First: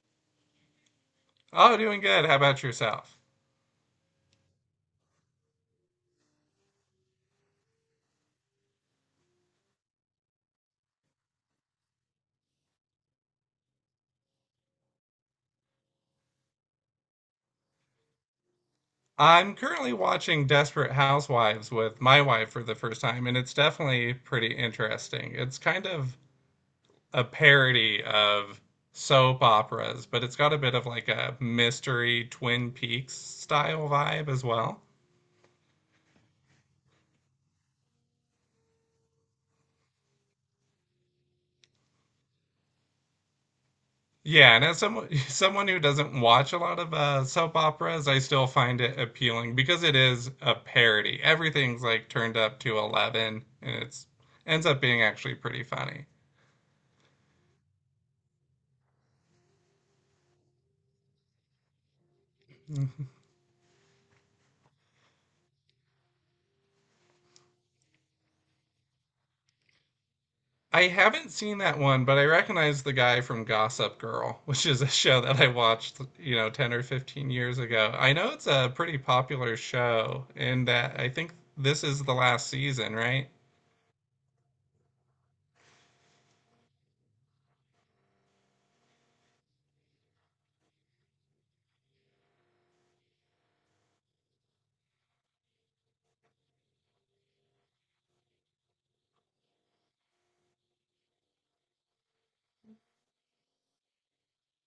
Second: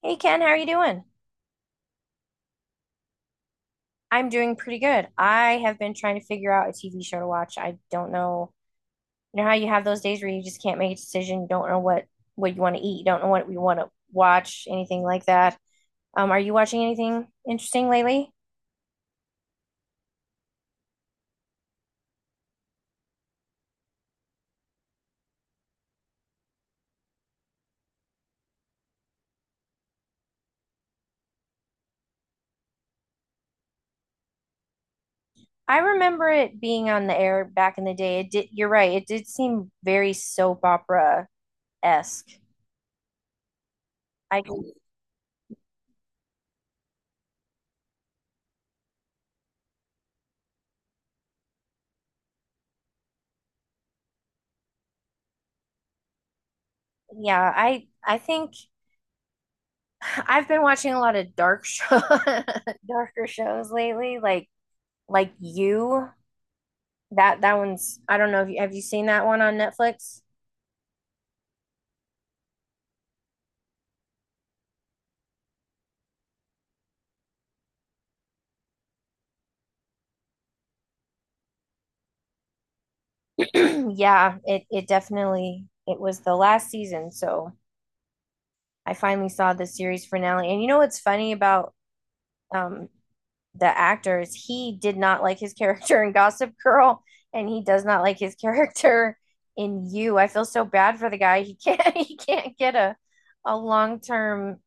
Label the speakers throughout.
Speaker 1: Hey Ken, how are you doing?
Speaker 2: Oh, doing good. How about yourself?
Speaker 1: I'm doing pretty good. I have been trying to figure out a TV show to watch. I don't know. You know how you have those days where you just can't make a decision, you don't know what you want to eat, you don't know what you want to watch, anything like that. Are you watching anything interesting lately?
Speaker 2: I'm currently watching Desperate Housewives with my wife for the first time, and it's definitely pretty interesting. It's kind of a parody of soap operas, but it's got a bit of like a mystery Twin Peaks style vibe as well.
Speaker 1: I remember it being on the air back in the day. It did, you're right, it did seem very soap opera-esque. I
Speaker 2: Yeah, and as someone someone who doesn't watch a lot of soap operas, I still find it appealing because it is a parody. Everything's like turned up to 11, and it's ends up being actually pretty funny.
Speaker 1: yeah, I think I've been watching a lot of dark show darker shows lately, like you. That one's I don't know if you seen that one on Netflix?
Speaker 2: I haven't seen that one, but I recognize the guy from Gossip Girl, which is a show that I watched, 10 or 15 years ago. I know it's a pretty popular show, and that I think this is the last season, right?
Speaker 1: Yeah, it definitely it was the last season, so I finally saw the series finale. And you know what's funny about um the actors, he did not like his character in Gossip Girl and he does not like his character in You. I feel so bad for the guy. He can't he can't get a long-term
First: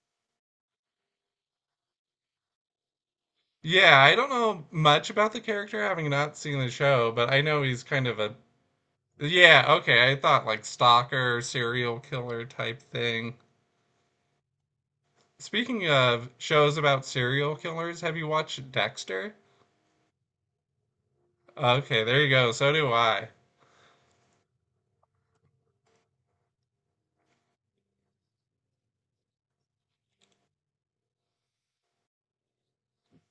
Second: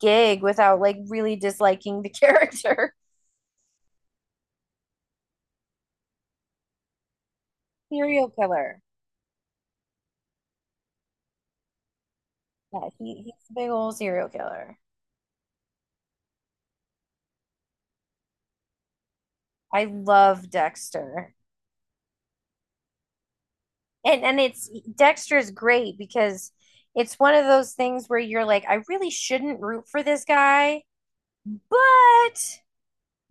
Speaker 1: gig without like really disliking the character.
Speaker 2: Yeah, I don't know much about the character having not seen the show, but I know he's kind of
Speaker 1: Serial
Speaker 2: a.
Speaker 1: killer.
Speaker 2: Yeah, okay, I thought like stalker, serial killer type
Speaker 1: Yeah, he,
Speaker 2: thing.
Speaker 1: he's a big old serial killer.
Speaker 2: Speaking of shows about serial killers, have you watched Dexter?
Speaker 1: I love Dexter.
Speaker 2: Okay, there you go. So do I.
Speaker 1: And it's Dexter is great because it's one of those things where you're like, I really shouldn't root for this guy, but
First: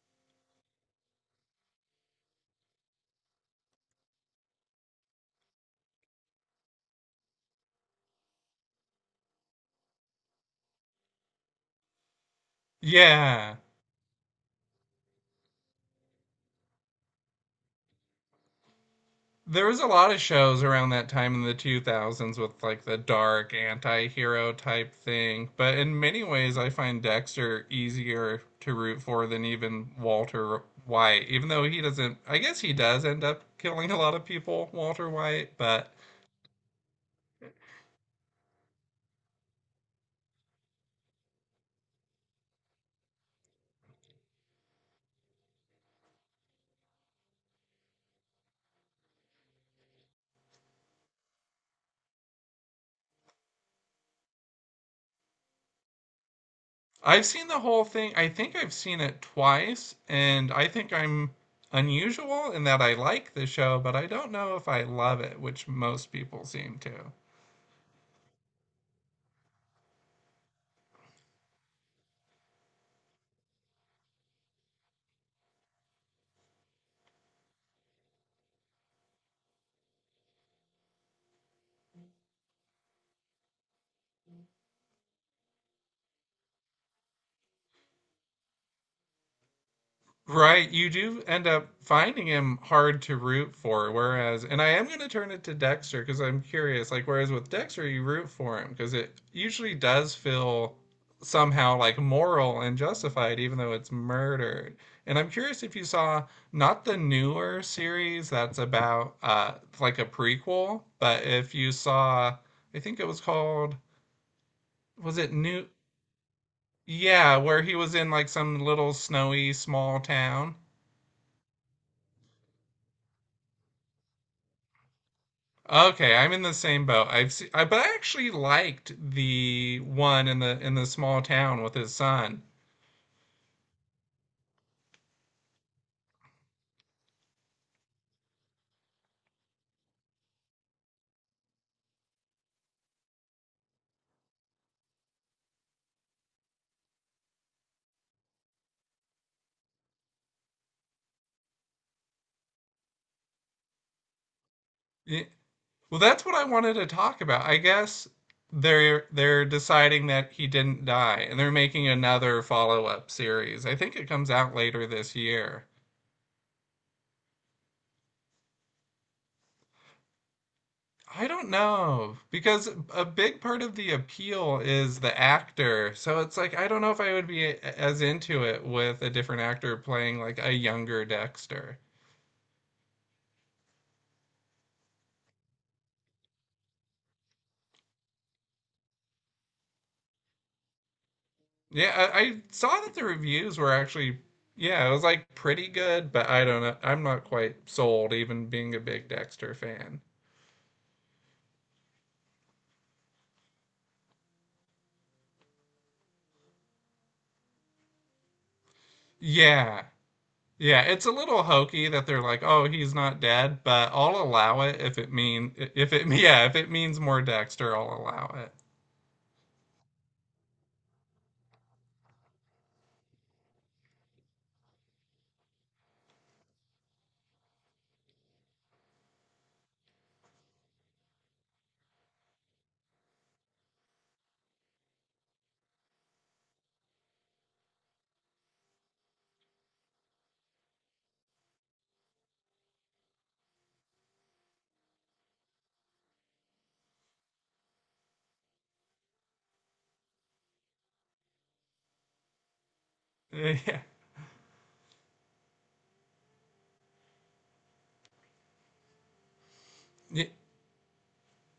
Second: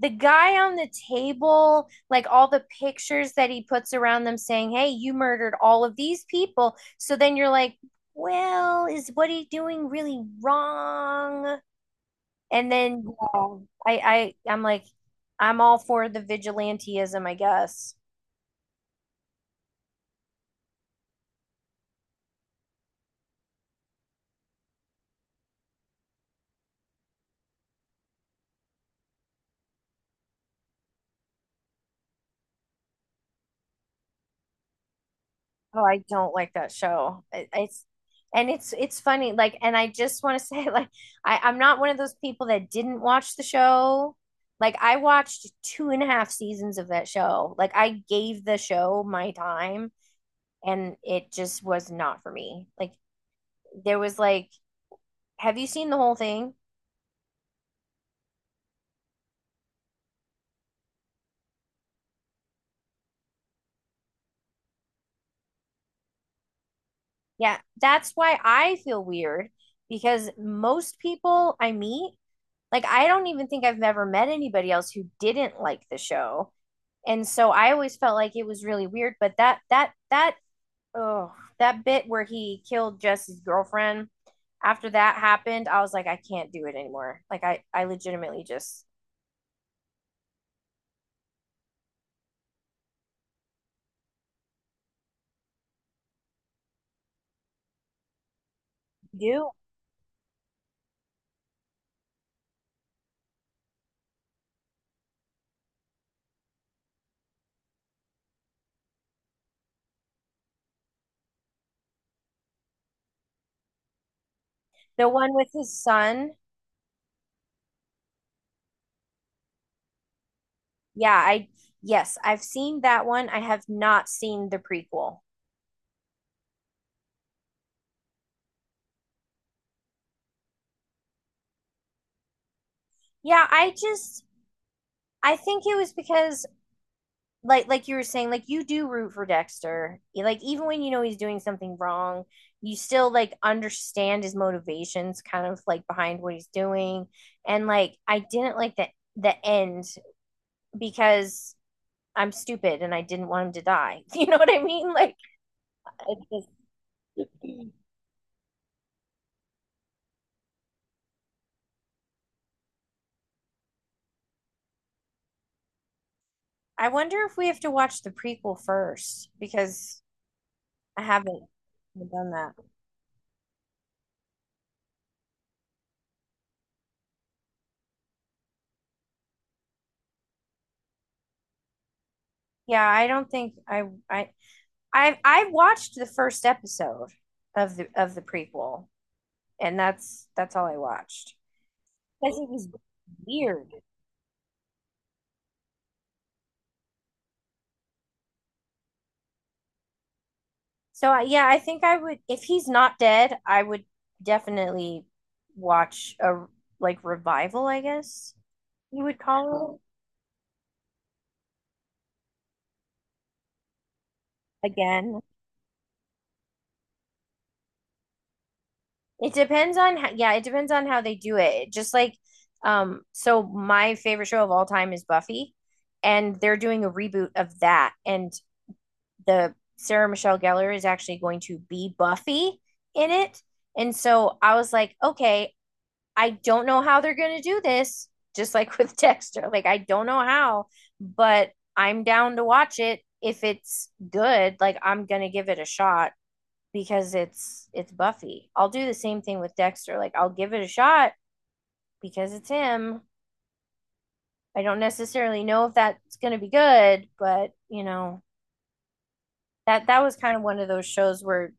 Speaker 1: the guy on the table, like all the pictures that he puts around them saying, hey, you murdered all of these people. So then you're like, well, is what he doing really wrong? And then you
Speaker 2: Yeah.
Speaker 1: know, I'm like, I'm all for the vigilantism, I guess.
Speaker 2: There was a lot of shows around that time in the 2000s with like the dark anti-hero type thing, but in many ways I find Dexter easier to root for than even Walter White, even though he doesn't, I guess he does end up killing a lot of people, Walter White,
Speaker 1: Oh,
Speaker 2: but
Speaker 1: I don't like that show. It's and it's funny. Like, and I just want to say, like, I'm not one of those people that didn't watch the show. Like, I watched two and a half seasons of that show. Like, I gave the show my time, and it just was not for me. Like, there was like, have you seen the whole thing?
Speaker 2: I've seen the whole thing. I think I've seen it twice, and I think I'm unusual in that I like the show, but I don't know if I love it, which most people seem to.
Speaker 1: Yeah, that's why I feel weird because most people I meet, like, I don't even think I've ever met anybody else who didn't like the show, and so I always felt like it was really weird. But that oh that bit where he killed Jesse's girlfriend, after that happened, I was like, I can't do it anymore. Like I legitimately just
Speaker 2: Right, you do end up finding him hard to root for, whereas, and I am going to turn it to Dexter because I'm curious. Like, whereas with Dexter, you root for him because it
Speaker 1: do
Speaker 2: usually does feel somehow like moral and justified, even though it's murdered. And I'm curious if you saw not the newer series that's about like a prequel, but if you saw, I think it was called,
Speaker 1: the
Speaker 2: was it
Speaker 1: one with
Speaker 2: New?
Speaker 1: his son.
Speaker 2: Yeah, where he was in like some little snowy small town.
Speaker 1: Yeah, I yes, I've seen that one. I have not seen the prequel.
Speaker 2: Okay, I'm in the same boat. I, but I actually liked the one in the small town with his son.
Speaker 1: Yeah, I just I think it was because like you were saying, like, you do root for Dexter E, like even when you know he's doing something wrong, you still like understand his motivations kind of like behind what he's doing. And like I didn't like the end because I'm stupid and I didn't want him to die. You know what I mean? Like
Speaker 2: Y- Well, that's what
Speaker 1: it
Speaker 2: I wanted to talk about. I
Speaker 1: just,
Speaker 2: guess they're deciding that he didn't die, and they're making another follow-up series. I think it comes out later this year.
Speaker 1: I wonder if we have to watch the prequel first, because I
Speaker 2: I
Speaker 1: haven't
Speaker 2: don't know
Speaker 1: done that.
Speaker 2: because a big part of the appeal is the actor. So it's like I don't know if I would be as into it with a different actor playing like a younger Dexter.
Speaker 1: Yeah, I don't think I I watched the first episode of the prequel, and that's all I watched
Speaker 2: Yeah, I,
Speaker 1: because
Speaker 2: I
Speaker 1: it was
Speaker 2: saw that the reviews
Speaker 1: weird.
Speaker 2: were actually, yeah, it was like pretty good, but I don't know. I'm not quite sold, even being a big Dexter fan.
Speaker 1: So I, yeah, I think I would, if he's not dead, I would definitely watch a like revival, I guess you would call
Speaker 2: Yeah, yeah, it's a little hokey that they're like, oh, he's not dead, but I'll allow
Speaker 1: it
Speaker 2: it if it
Speaker 1: again.
Speaker 2: mean if it yeah if it means more Dexter, I'll allow
Speaker 1: It depends on how, yeah, it depends on how they do it. Just like So my favorite show of all time is Buffy, and they're doing a reboot of that, and the Sarah Michelle Gellar is actually going to be Buffy in it. And so I was like, okay, I don't know how they're going to do this, just like with Dexter. Like, I don't know how, but I'm down to watch it. If it's good, like, I'm going to give it a shot because it's Buffy. I'll do the same thing with Dexter. Like I'll give it a shot because it's him.
Speaker 2: it. Yeah,
Speaker 1: I don't necessarily know if that's going to be good, but you know, that was
Speaker 2: yeah,
Speaker 1: kind of one of those shows where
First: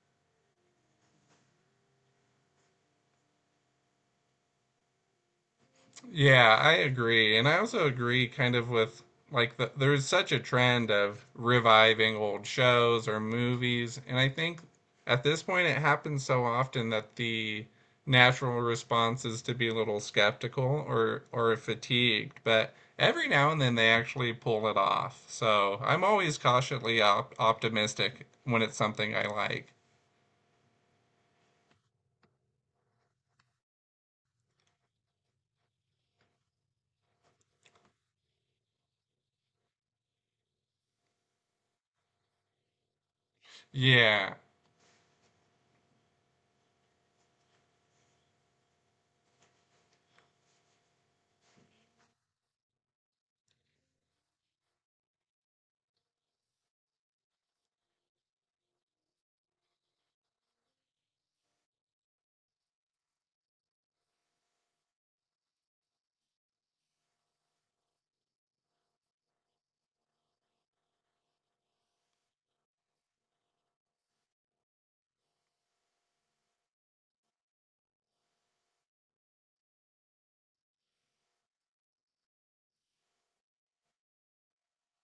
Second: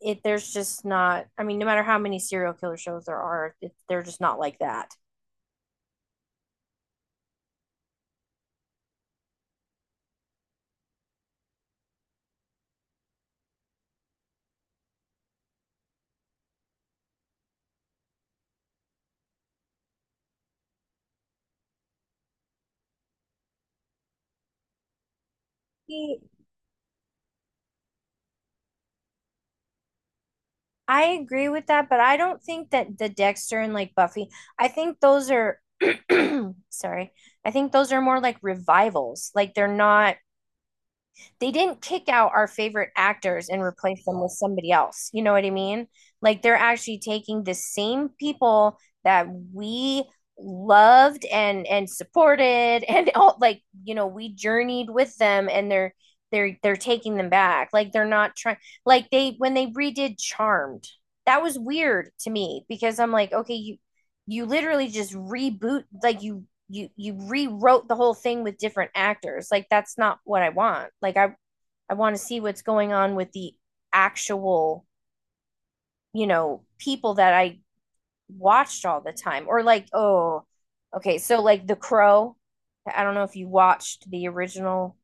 Speaker 1: it there's just not I mean, no matter how many serial killer shows there are, it, they're just not like that.
Speaker 2: yeah, I agree. And I also agree kind of with like the, there's such a trend of reviving old shows or movies, and I think at this point it happens so often that the natural response is to be a little skeptical or fatigued, but every now and then they actually pull it off. So, I'm always cautiously op optimistic when it's something I like.
Speaker 1: I agree with that, but I don't think that the Dexter and like Buffy, I think those are sorry. I think those are more like revivals. Like they're not they didn't kick out our favorite actors and replace them with
Speaker 2: Yeah.
Speaker 1: somebody else. You know what I mean? Like they're actually taking the same people that we loved and supported and all, like, you know, we journeyed with them, and they're they're taking them back. Like they're not trying, like they when they redid Charmed, that was weird to me, because I'm like, okay, you literally just reboot, like you rewrote the whole thing with different actors. Like that's not what I want. Like I want to see what's going on with the actual, you know, people that I watched all the time. Or like, oh okay, so like The Crow, I don't know if you watched the original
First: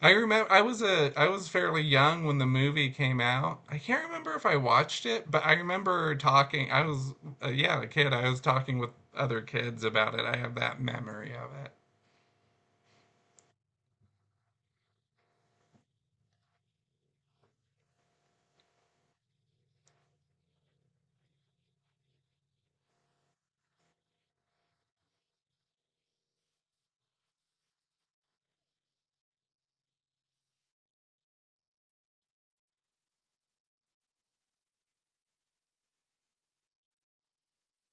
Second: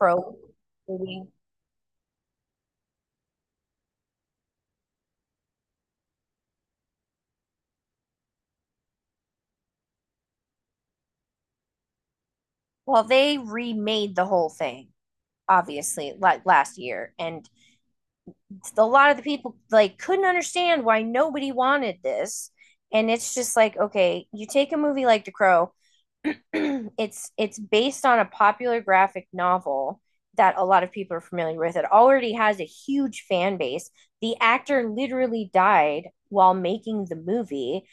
Speaker 2: I remember I was a
Speaker 1: movie.
Speaker 2: I was fairly young when the movie came out. I can't remember if I watched it, but I remember talking. I was yeah, a kid. I was talking with other kids about it. I have that memory of it.
Speaker 1: Well, they remade the whole thing obviously like last year, and a lot of the people like couldn't understand why nobody wanted this. And it's just like, okay, you take a movie like The Crow, it's based on a popular graphic novel that a lot of people are familiar with, it already has a huge fan base, the actor literally died while making the movie,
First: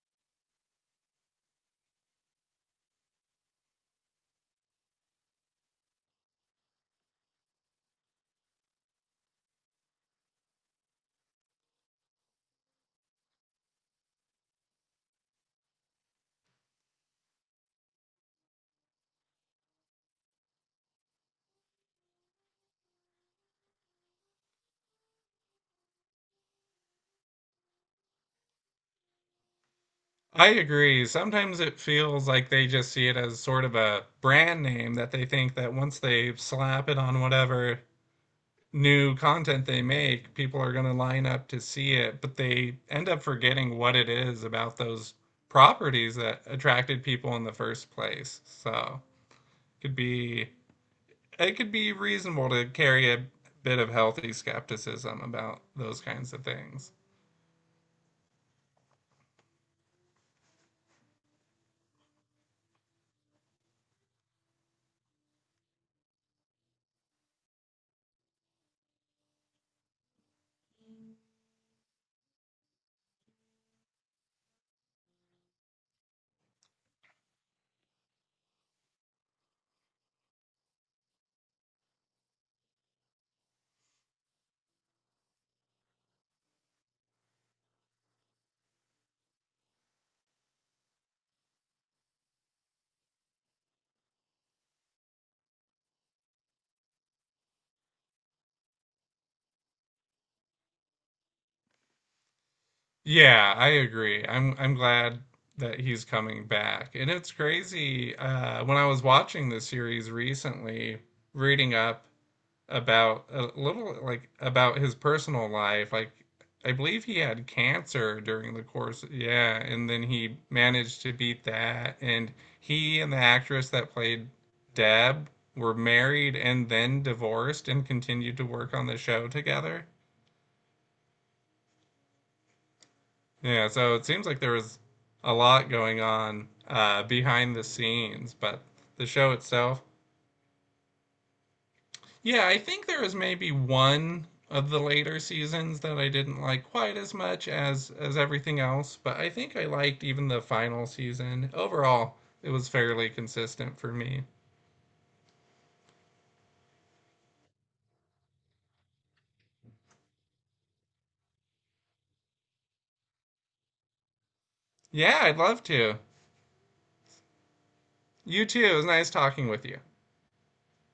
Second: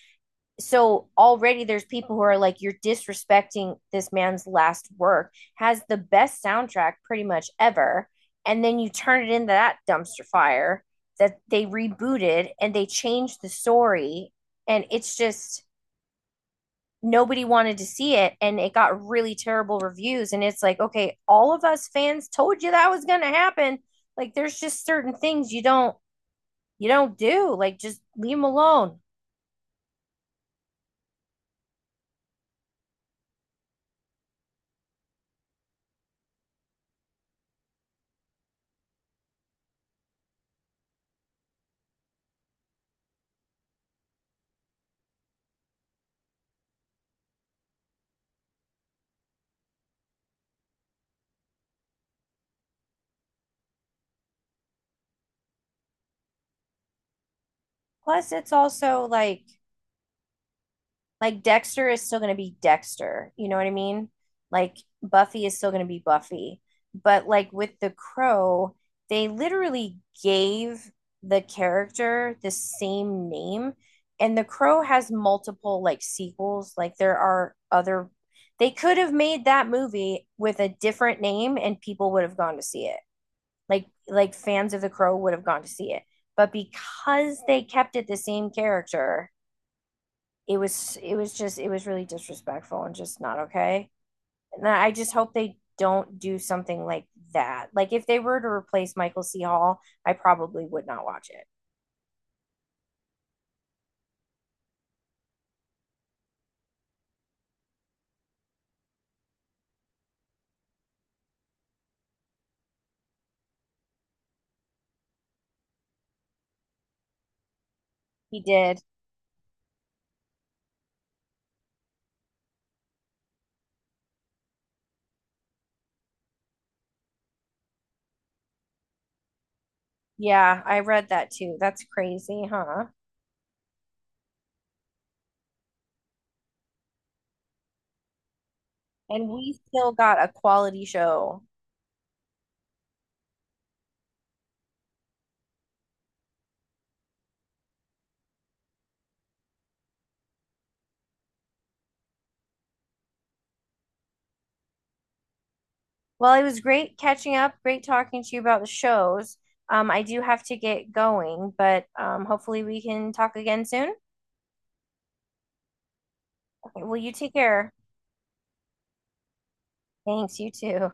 Speaker 1: so already there's people who are like, you're disrespecting this man's last work, has the best soundtrack pretty much ever, and then you turn it into that dumpster fire that they rebooted and they changed the story, and it's just nobody wanted to see it, and it got really terrible reviews, and it's like, okay, all of us fans told you that was going to happen. Like there's just certain things you don't do. Like just leave them alone.
Speaker 2: I agree. Sometimes it feels like they just see it as sort of a brand name that they think that once they slap it on whatever new content they make, people are going to line up to see it, but they end up forgetting what it is about those properties that attracted people in the first place. So it could be it could be reasonable to carry a bit of healthy skepticism about those kinds of things.
Speaker 1: Plus it's also like Dexter is still going to be Dexter. You know what I mean? Like Buffy is still going to be Buffy. But like with The Crow, they literally gave the character the same name. And The Crow has multiple like sequels. Like there are other, they could have made that movie with a different name, and people would have gone to see it. Like fans of The Crow would have gone to see it. But because they kept it the same character, it was just it was really disrespectful and just not okay. And I just hope they don't do something like that. Like if they were to replace Michael C. Hall, I probably would not watch it.
Speaker 2: Yeah, I agree. I'm glad that he's coming back. And it's crazy. When I was watching the series recently, reading up about a little like about his personal life. Like I believe he had cancer
Speaker 1: He
Speaker 2: during the
Speaker 1: did.
Speaker 2: course. Yeah, and then he managed to beat that. And he and the actress that played Deb were married and then divorced and continued to work on the show together.
Speaker 1: Yeah, I read that too. That's crazy, huh?
Speaker 2: Yeah, so it seems like there was a lot going on behind the scenes, but the
Speaker 1: And
Speaker 2: show
Speaker 1: we
Speaker 2: itself.
Speaker 1: still got a quality show.
Speaker 2: Yeah, I think there was maybe one of the later seasons that I didn't like quite as much as everything else, but I think I liked even the final season. Overall, it was fairly consistent for me.
Speaker 1: Well, it was great catching up, great talking to you about the shows. I do have to get going, but hopefully we can talk again soon.
Speaker 2: Yeah, I'd love to.
Speaker 1: Okay, well, you take care.
Speaker 2: You too. It was nice talking with you.
Speaker 1: Thanks, you too.